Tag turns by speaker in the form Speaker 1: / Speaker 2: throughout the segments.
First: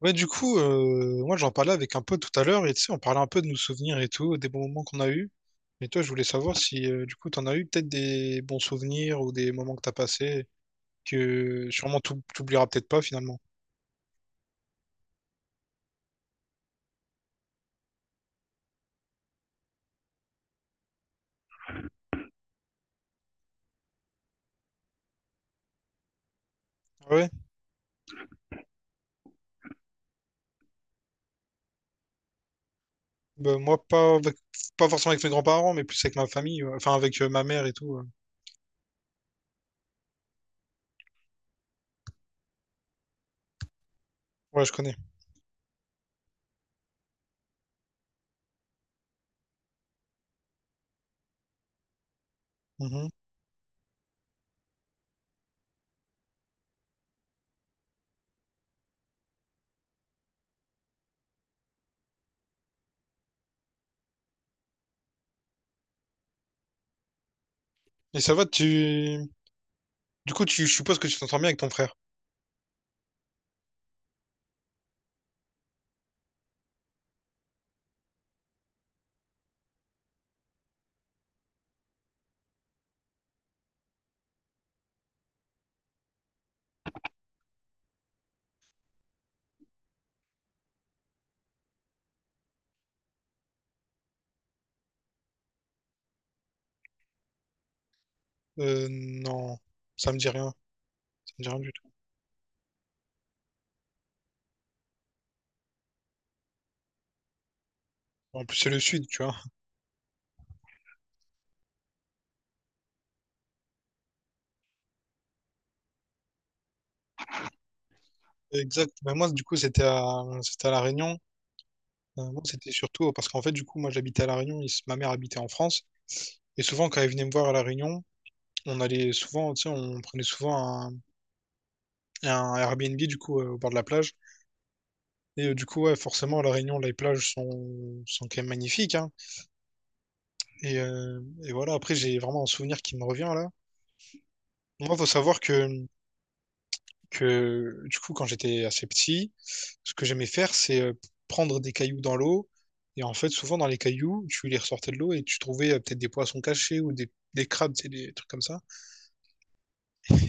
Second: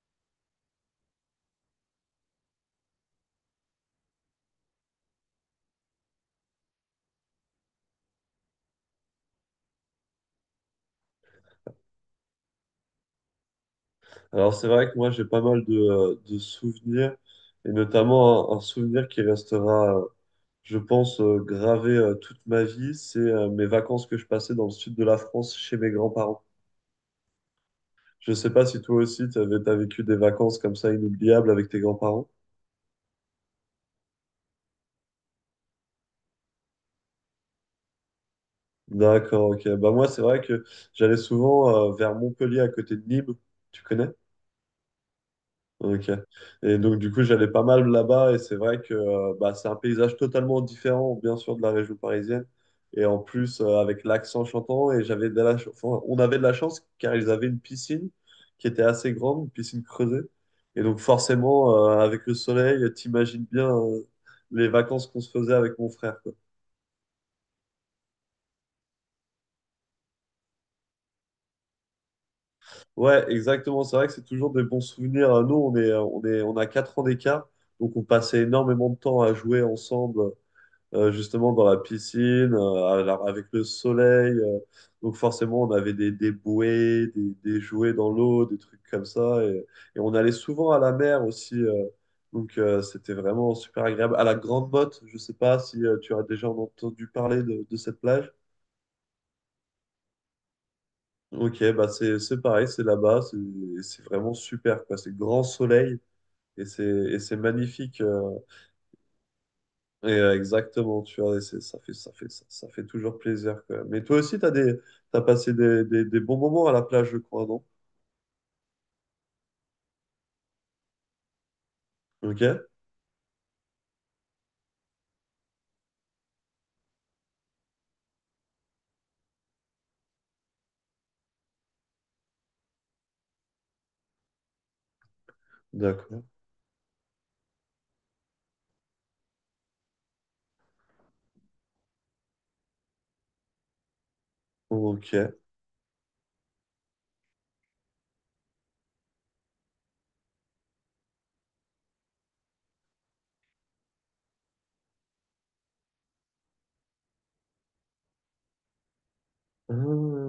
Speaker 1: Ouais, du coup, moi j'en parlais avec un pote tout à l'heure et tu sais, on parlait un peu de nos souvenirs et tout, des bons moments qu'on a eus. Et toi, je voulais savoir si du coup t'en as eu peut-être des bons souvenirs ou des moments que t'as passés que sûrement t'oublieras peut-être pas finalement.
Speaker 2: Alors c'est vrai que moi j'ai pas mal de souvenirs, et notamment un souvenir qui restera, je pense, gravé toute ma vie, c'est mes vacances que je passais dans le sud de la France chez mes grands-parents.
Speaker 1: Ouais,
Speaker 2: Je sais pas si toi aussi tu as vécu des vacances comme ça inoubliables avec tes grands-parents.
Speaker 1: bah, moi pas, pas forcément avec mes grands-parents, mais plus avec ma famille, ouais. Enfin avec ma mère et tout. Ouais.
Speaker 2: D'accord, ok. Bah moi c'est vrai que j'allais souvent vers Montpellier à côté de Nîmes, tu connais?
Speaker 1: Ouais, je connais.
Speaker 2: Ok. Et donc, du coup, j'allais pas mal là-bas et c'est vrai que c'est un paysage totalement différent, bien sûr, de la région parisienne. Et
Speaker 1: Mhm.
Speaker 2: en plus, avec l'accent chantant, et j'avais enfin, on avait de la chance car ils avaient une piscine qui était assez grande, une piscine creusée. Et donc, forcément, avec le soleil, t'imagines bien les vacances qu'on se faisait avec mon frère, quoi.
Speaker 1: Et ça va, tu. Du coup, tu, je suppose que tu t'entends bien avec ton frère.
Speaker 2: Ouais, exactement. C'est vrai que c'est toujours des bons souvenirs. Nous, on a quatre ans d'écart, donc on passait énormément de temps à jouer ensemble. Justement dans la piscine, avec le soleil. Donc forcément, on avait des bouées, des jouets dans l'eau, des trucs comme ça. Et on allait souvent à la mer aussi. Donc c'était vraiment super agréable. À la Grande Motte, je sais pas si tu as déjà entendu parler de cette plage.
Speaker 1: Non, ça me dit rien. J'ai rien
Speaker 2: Ok,
Speaker 1: du
Speaker 2: bah
Speaker 1: tout.
Speaker 2: c'est pareil, c'est là-bas, c'est vraiment super, quoi. C'est grand soleil et c'est magnifique.
Speaker 1: En plus, c'est le sud, tu vois.
Speaker 2: Et, exactement, tu vois, ça fait, ça fait toujours plaisir quand même. Mais toi aussi, t'as passé des bons moments à la plage, je crois, non?
Speaker 1: Exact. Bah, moi, du coup, c'était à La Réunion. Moi,
Speaker 2: Ok,
Speaker 1: c'était surtout parce qu'en fait, du coup, moi, j'habitais à La Réunion. Ma mère habitait en France. Et souvent, quand elle venait me voir à La Réunion, on allait souvent, tu sais, on prenait souvent un, un Airbnb, du coup, au bord de la plage. Et du coup, ouais,
Speaker 2: d'accord.
Speaker 1: forcément, à La Réunion, les plages sont quand même magnifiques, hein. Et, euh, et voilà, après, j'ai vraiment un souvenir qui me revient, là. Moi, faut
Speaker 2: Ok.
Speaker 1: savoir que du coup, quand j'étais assez petit, ce que j'aimais faire, c'est prendre des cailloux dans l'eau. Et en fait, souvent dans les cailloux, tu les ressortais de l'eau et tu trouvais peut-être des poissons cachés ou des crabes, tu sais, des trucs comme ça.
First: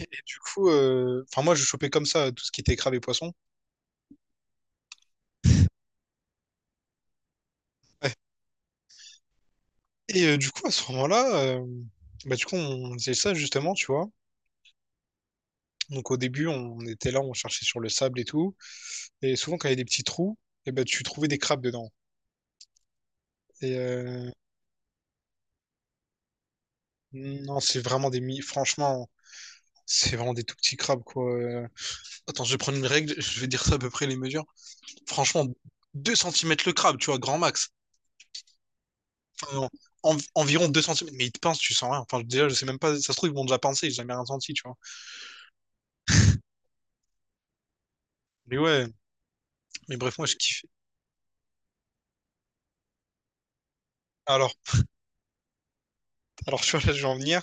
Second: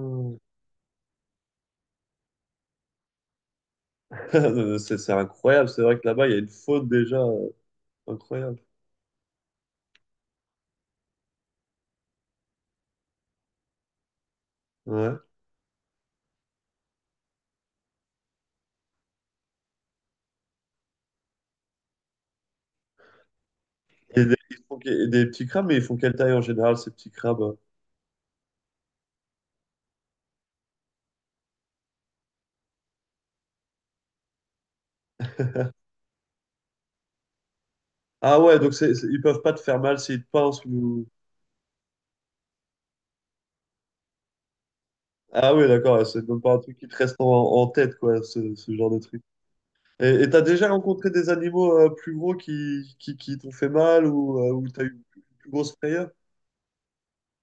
Speaker 1: Et du coup, enfin moi, je chopais comme ça tout ce qui était crabes et poissons.
Speaker 2: C'est incroyable, c'est vrai que là-bas, il y a une faune déjà incroyable.
Speaker 1: Et du coup, à ce moment-là, bah, du coup, on faisait ça justement, tu vois.
Speaker 2: Ouais.
Speaker 1: Donc au début, on était là, on cherchait sur le sable et tout. Et souvent, quand il y a des petits trous, et ben tu trouvais des crabes dedans. Et
Speaker 2: Et des petits crabes, mais ils font quelle taille en général, ces petits crabes?
Speaker 1: non, c'est vraiment franchement, c'est vraiment des tout petits crabes, quoi. Attends, je vais prendre une règle, je vais dire ça à peu près les mesures. Franchement, 2 cm le crabe, tu vois, grand max.
Speaker 2: Ah ouais, ils peuvent pas
Speaker 1: Enfin,
Speaker 2: te faire mal s'ils te pincent
Speaker 1: environ 2
Speaker 2: ou...
Speaker 1: centimètres. Mais ils te pincent, tu sens rien. Enfin, déjà, je sais même pas, ça se trouve, ils m'ont déjà pincé, j'ai jamais rien senti, tu vois.
Speaker 2: Ah oui, d'accord, ouais, c'est même pas un truc qui te reste en tête, quoi,
Speaker 1: Mais
Speaker 2: ce
Speaker 1: ouais,
Speaker 2: genre de truc.
Speaker 1: mais bref,
Speaker 2: Et
Speaker 1: moi, je
Speaker 2: t'as
Speaker 1: kiffe.
Speaker 2: déjà rencontré des animaux plus gros qui t'ont fait mal ou
Speaker 1: Alors,
Speaker 2: où t'as eu une plus grosse frayeur?
Speaker 1: alors, tu vois, là, je vais en venir.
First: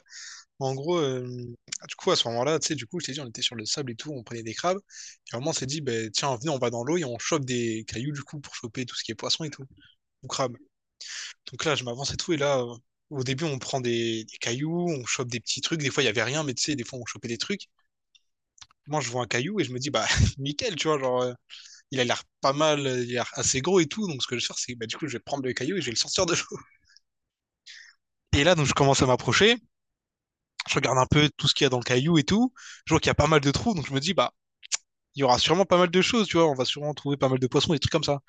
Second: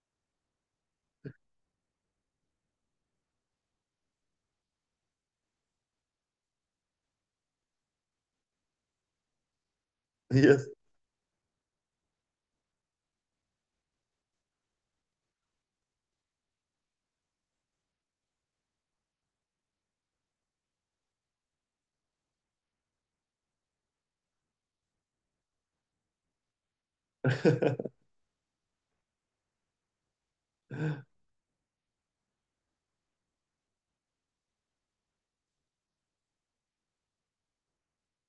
Speaker 1: En gros, du coup, à ce moment-là, tu sais, du coup, je t'ai dit, on était sur le sable et tout, on prenait des crabes. Et à un moment, on s'est dit, ben, tiens, venez, on va dans l'eau et on chope des cailloux, du coup, pour choper tout ce qui est poisson et tout, ou crabe.
Speaker 2: Yes.
Speaker 1: Donc là, je m'avance et tout. Et là, au début, on prend des cailloux, on chope des petits trucs. Des fois, il y avait rien, mais tu sais, des fois, on chopait des trucs. Moi, je vois un caillou et je me dis, bah, nickel, tu vois, genre, il a l'air pas mal, il a l'air assez gros et tout. Donc, ce que je vais faire, c'est, bah, du coup, je vais prendre le caillou et je vais le sortir de l'eau. Et là, donc, je commence à m'approcher. Je regarde un peu tout ce qu'il y a dans le caillou et tout. Je vois qu'il y a pas mal de trous. Donc, je me dis, bah, il y aura sûrement pas mal de choses, tu vois. On va sûrement trouver pas mal de poissons, des trucs comme ça.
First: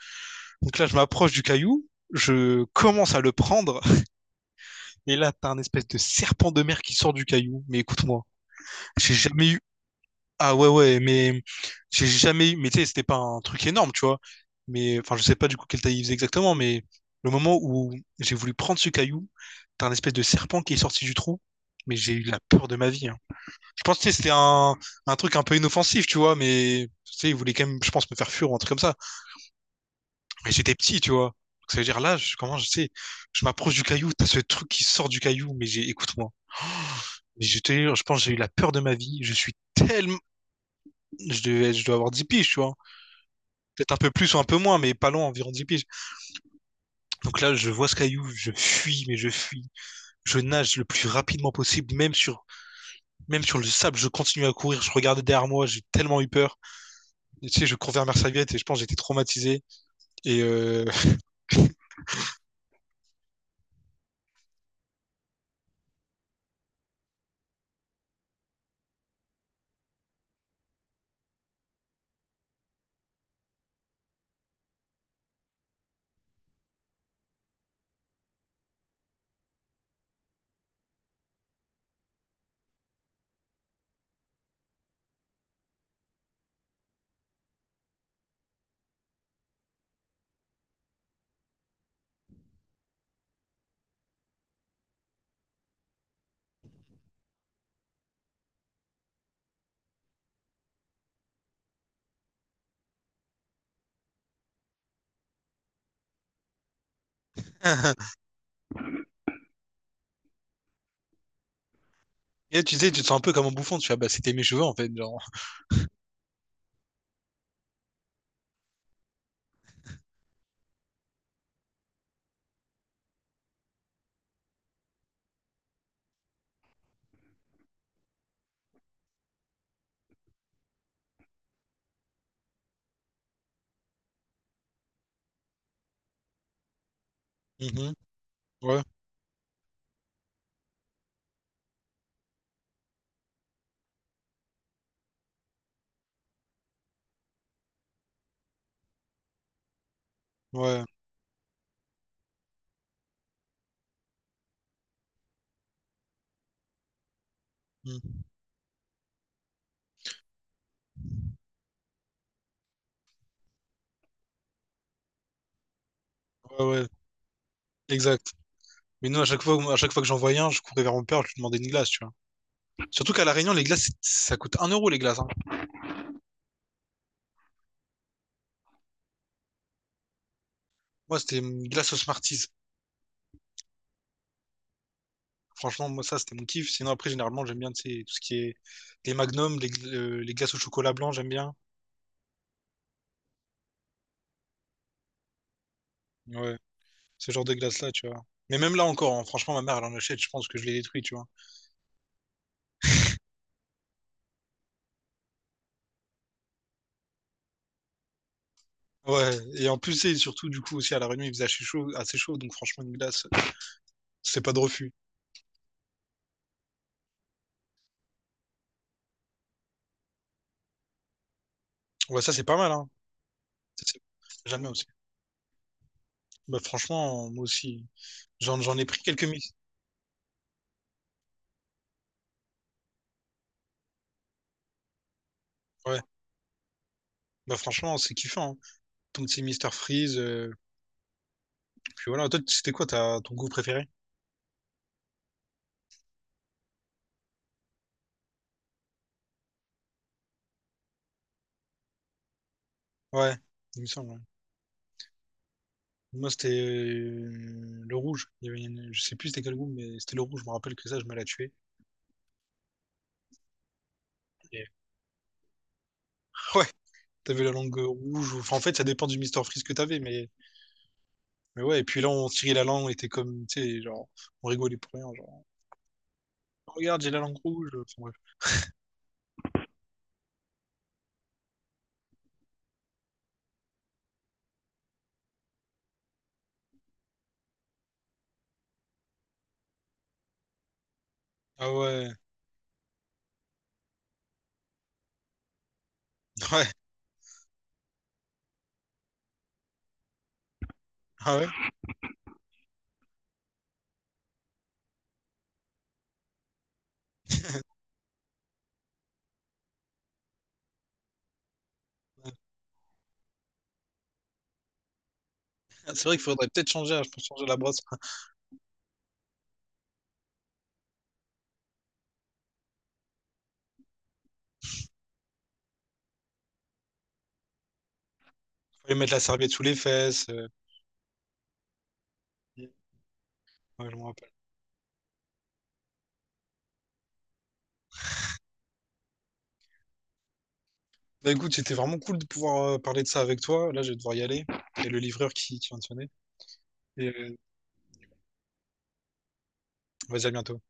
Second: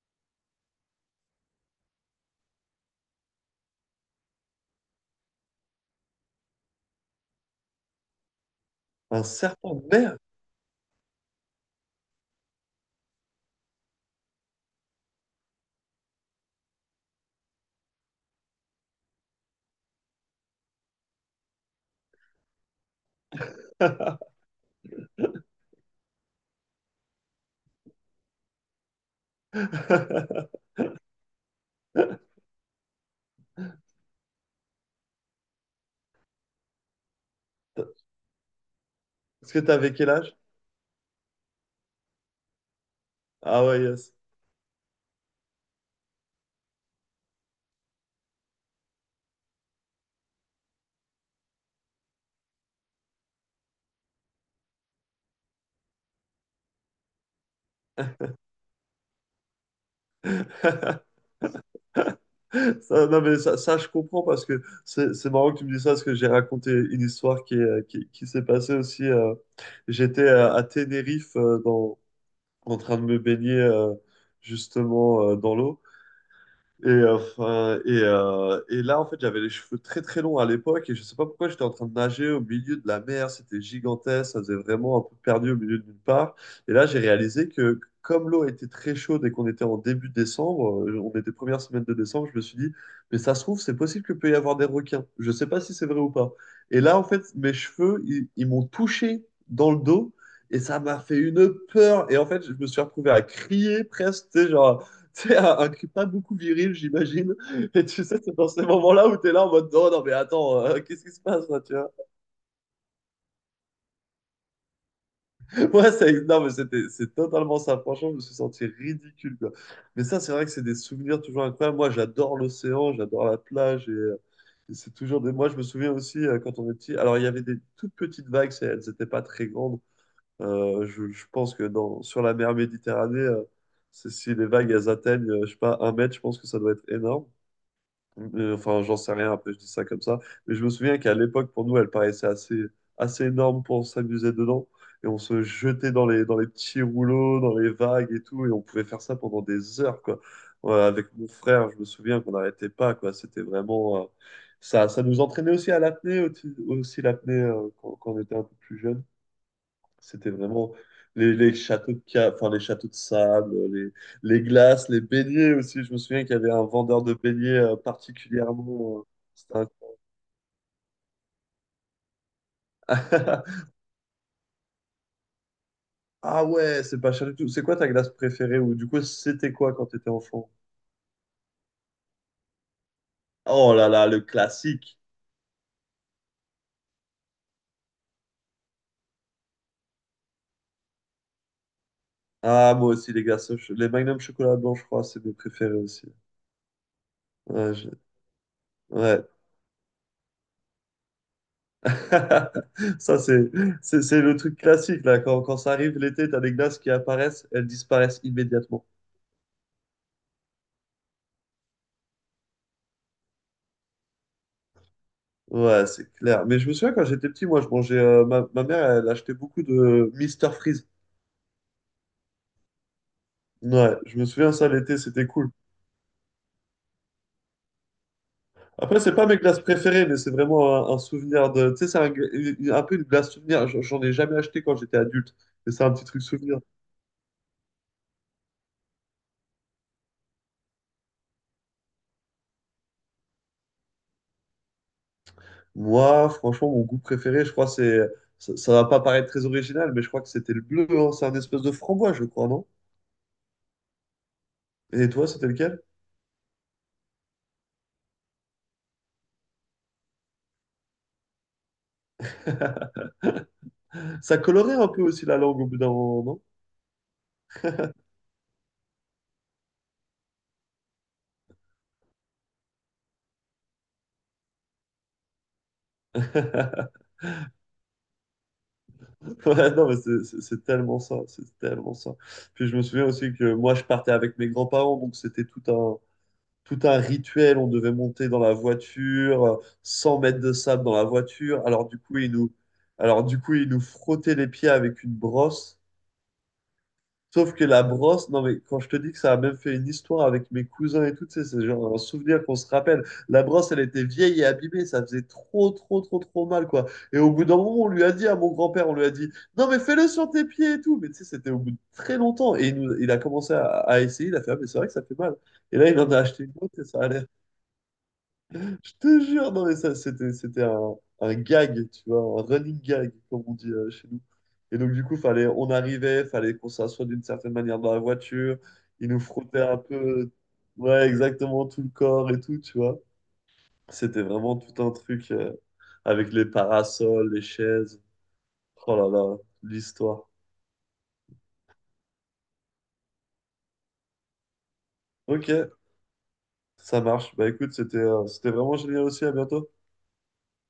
Speaker 1: Donc là, je m'approche du caillou. Je commence à le prendre. Et là, t'as un espèce de serpent de mer qui sort du caillou. Mais écoute-moi. J'ai
Speaker 2: Un
Speaker 1: jamais eu.
Speaker 2: serpent de mer?
Speaker 1: Ah ouais, ouais, mais j'ai jamais eu. Mais tu sais, c'était pas un truc énorme, tu vois. Mais enfin, je sais pas du coup quelle taille il faisait exactement, mais le moment où j'ai voulu prendre ce caillou, t'as un espèce de serpent qui est sorti du trou, mais j'ai eu la peur de ma vie. Hein. Je pense que tu sais, c'était un truc un peu inoffensif, tu vois, mais tu sais, il voulait quand même, je pense, me faire fuir ou un truc comme ça. Mais j'étais petit, tu vois. Donc, ça veut dire là, je, comment je sais, je m'approche du caillou, t'as ce truc qui sort du caillou, mais j'ai, écoute-moi. Mais je te jure, je pense que j'ai eu la peur de ma vie. Je suis
Speaker 2: Est-ce que t'avais quel
Speaker 1: tellement,
Speaker 2: âge?
Speaker 1: je dois avoir 10 piges, tu vois.
Speaker 2: Ah ouais,
Speaker 1: Peut-être un peu
Speaker 2: yes.
Speaker 1: plus ou un peu moins, mais pas loin, environ 10 piges. Donc là, je vois ce caillou, je fuis, mais je fuis. Je nage le plus rapidement possible, même sur le sable, je continue à courir. Je regardais derrière moi, j'ai tellement eu peur. Et, tu sais, je cours vers ma serviette et je pense que j'étais traumatisé. Et, euh...
Speaker 2: Ça, non mais ça, je comprends parce que c'est marrant que tu me dises ça parce que j'ai raconté une histoire qui s'est passée aussi. J'étais à Tenerife en train de me baigner justement dans l'eau. Et là, en fait, j'avais les cheveux très très longs à l'époque et je sais pas pourquoi j'étais en train de nager au milieu de la mer. C'était gigantesque, ça faisait vraiment un peu perdu au milieu de nulle part. Et là, j'ai réalisé que comme l'eau était très chaude et qu'on était en début décembre, on était première semaine de décembre, je me suis dit, mais ça se trouve, c'est possible que peut y avoir des requins. Je sais pas si c'est vrai ou pas. Et là, en fait, mes cheveux, ils m'ont touché dans le dos et ça m'a fait une peur. Et en fait, je me suis retrouvé à crier presque, tu sais, genre c'est un cri pas beaucoup viril, j'imagine. Et tu sais, c'est dans ces moments-là où t'es là en mode non, mais attends, qu'est-ce qui se passe là, tu vois?
Speaker 1: et là, tu sais, tu te sens un peu comme un bouffon, tu vois, bah, c'était mes cheveux en fait. Genre.
Speaker 2: Ouais, ça, non, mais c'était, c'est totalement ça. Franchement, je me suis senti ridicule, quoi. Mais ça, c'est vrai que c'est des souvenirs toujours incroyables. Moi, j'adore l'océan, j'adore la plage et c'est toujours des. Moi, je me souviens aussi quand on est petit. Alors, il y avait des toutes petites vagues, elles n'étaient pas très grandes. Je pense que sur la mer Méditerranée, si les vagues elles atteignent, je sais pas, un mètre, je pense que ça doit être énorme.
Speaker 1: Mhm.
Speaker 2: Euh,
Speaker 1: Ouais,
Speaker 2: Enfin, j'en sais rien, un peu, je dis ça comme ça. Mais je me souviens qu'à l'époque, pour nous, elle paraissait assez énorme pour s'amuser dedans. Et on se jetait dans les petits rouleaux, dans les vagues et tout. Et on pouvait faire ça pendant des heures, quoi. Ouais,
Speaker 1: ouais.
Speaker 2: avec mon frère, je me souviens qu'on n'arrêtait pas, quoi. C'était vraiment. Ça, ça nous entraînait aussi à l'apnée, aussi l'apnée quand on
Speaker 1: Mm.
Speaker 2: était un peu plus jeune. C'était vraiment les châteaux de ca- enfin les châteaux de sable, les glaces, les beignets aussi. Je me souviens qu'il y avait un
Speaker 1: Ouais, ouais,
Speaker 2: vendeur de beignets
Speaker 1: exact.
Speaker 2: particulièrement.
Speaker 1: Mais nous,
Speaker 2: C'était
Speaker 1: à chaque fois que j'en voyais un, je courais vers mon père, je lui demandais une glace, tu vois. Surtout qu'à La Réunion, les
Speaker 2: un-
Speaker 1: glaces, ça coûte 1 € les glaces. Hein.
Speaker 2: Ah ouais, c'est pas cher du tout. C'est quoi ta glace préférée ou du coup c'était quoi quand t'étais enfant?
Speaker 1: Moi, c'était une glace au Smarties.
Speaker 2: Oh là là, le classique.
Speaker 1: Franchement, moi, ça, c'était mon kiff. Sinon, après, généralement, j'aime bien tu sais, tout ce qui est les magnums, les glaces au chocolat blanc, j'aime bien.
Speaker 2: Ah moi aussi les glaces, au ch- les Magnum chocolat blanc, je crois, c'est mes préférés aussi.
Speaker 1: Ouais, ce genre de
Speaker 2: Ouais. je-
Speaker 1: glace-là, tu vois. Mais même là encore,
Speaker 2: ouais.
Speaker 1: hein, franchement, ma mère, elle en achète, je pense que je l'ai détruit, tu vois.
Speaker 2: Ça c'est le truc classique là. Quand ça arrive l'été, t'as des glaces qui apparaissent, elles disparaissent immédiatement.
Speaker 1: Ouais, et en plus, c'est surtout, du coup, aussi à La Réunion, il faisait assez chaud, donc franchement, une glace, c'est pas de refus.
Speaker 2: Ouais, c'est clair. Mais je me souviens quand j'étais petit, moi, je mangeais. Ma mère, elle achetait beaucoup de Mister Freeze.
Speaker 1: Ouais, ça, c'est pas mal, hein. Ça,
Speaker 2: Ouais, je me souviens
Speaker 1: jamais
Speaker 2: ça
Speaker 1: aussi.
Speaker 2: l'été, c'était cool.
Speaker 1: Bah, franchement, moi aussi. J'en ai
Speaker 2: Après,
Speaker 1: pris
Speaker 2: c'est
Speaker 1: quelques
Speaker 2: pas mes
Speaker 1: mix.
Speaker 2: glaces préférées, mais c'est vraiment un souvenir de. Tu sais, c'est un peu une glace souvenir. J'en ai jamais acheté quand j'étais adulte, mais c'est un
Speaker 1: Ouais,
Speaker 2: petit truc souvenir.
Speaker 1: bah, franchement, c'est kiffant. Hein. Ton petit Mr. Freeze, puis voilà. Toi, c'était quoi ton goût préféré?
Speaker 2: Moi, franchement, mon goût préféré, je crois, c'est. Ça va pas paraître très original, mais je crois que c'était le bleu. Hein. C'est un espèce de framboise, je crois, non?
Speaker 1: Ouais, il me semble. Hein.
Speaker 2: Et toi, c'était lequel?
Speaker 1: Moi, c'était le rouge. Il y avait je sais plus c'était quel goût, mais c'était le rouge. Je me rappelle que ça, je me la tuais.
Speaker 2: Ça
Speaker 1: Et...
Speaker 2: colorait un peu aussi la langue au bout d'un moment,
Speaker 1: Ouais, t'avais la langue rouge. Enfin, en fait, ça dépend du Mister Freeze que t'avais, mais. Mais ouais. Et puis là, on tirait la langue, on était comme, tu sais, genre, on rigolait pour rien. Genre,
Speaker 2: non?
Speaker 1: regarde, j'ai la langue rouge. Enfin, bref.
Speaker 2: Ouais, non, mais c'est tellement ça, c'est tellement ça. Puis je me souviens aussi que moi, je partais avec mes grands-parents, donc c'était tout un rituel. On devait monter dans la voiture, 100 mètres de sable dans la voiture.
Speaker 1: Ah
Speaker 2: Alors du
Speaker 1: ouais,
Speaker 2: coup, ils nous, alors, du coup, ils nous frottaient les pieds avec une brosse.
Speaker 1: ouais,
Speaker 2: Sauf que la brosse, non mais quand je te dis que ça a même fait une histoire avec mes cousins et tout, tu
Speaker 1: ah
Speaker 2: sais,
Speaker 1: ouais.
Speaker 2: c'est genre un souvenir qu'on se rappelle. La brosse, elle était vieille et abîmée, ça faisait trop mal, quoi. Et au bout d'un moment, on lui a dit à mon grand-père, on lui a dit, non mais fais-le sur tes pieds et tout. Mais tu sais, c'était au bout de très longtemps. Il a commencé à essayer, il a fait, ah mais c'est vrai que ça fait mal. Et là,
Speaker 1: Ah,
Speaker 2: il
Speaker 1: c'est
Speaker 2: en
Speaker 1: vrai
Speaker 2: a
Speaker 1: qu'il
Speaker 2: acheté
Speaker 1: faudrait
Speaker 2: une
Speaker 1: peut-être
Speaker 2: autre et
Speaker 1: changer,
Speaker 2: ça
Speaker 1: hein, je
Speaker 2: allait.
Speaker 1: pense changer la brosse.
Speaker 2: Je te jure, non mais ça, c'était un gag, tu vois, un running gag, comme on dit chez nous. Et donc du coup, fallait qu'on s'assoie d'une certaine manière dans la voiture,
Speaker 1: Fallait
Speaker 2: ils
Speaker 1: mettre
Speaker 2: nous
Speaker 1: la serviette
Speaker 2: frottaient
Speaker 1: sous les
Speaker 2: un
Speaker 1: fesses.
Speaker 2: peu, ouais, exactement tout le corps et tout, tu vois.
Speaker 1: Ouais, je me
Speaker 2: C'était
Speaker 1: rappelle.
Speaker 2: vraiment tout un truc avec les parasols, les chaises. Oh là là, l'histoire.
Speaker 1: Bah écoute, c'était vraiment cool de pouvoir parler de ça avec toi. Là, je vais devoir y aller. Et le livreur
Speaker 2: Ok,
Speaker 1: qui vient de sonner.
Speaker 2: ça
Speaker 1: Et
Speaker 2: marche. Bah écoute, c'était vraiment génial aussi, à bientôt.
Speaker 1: vas-y, à bientôt.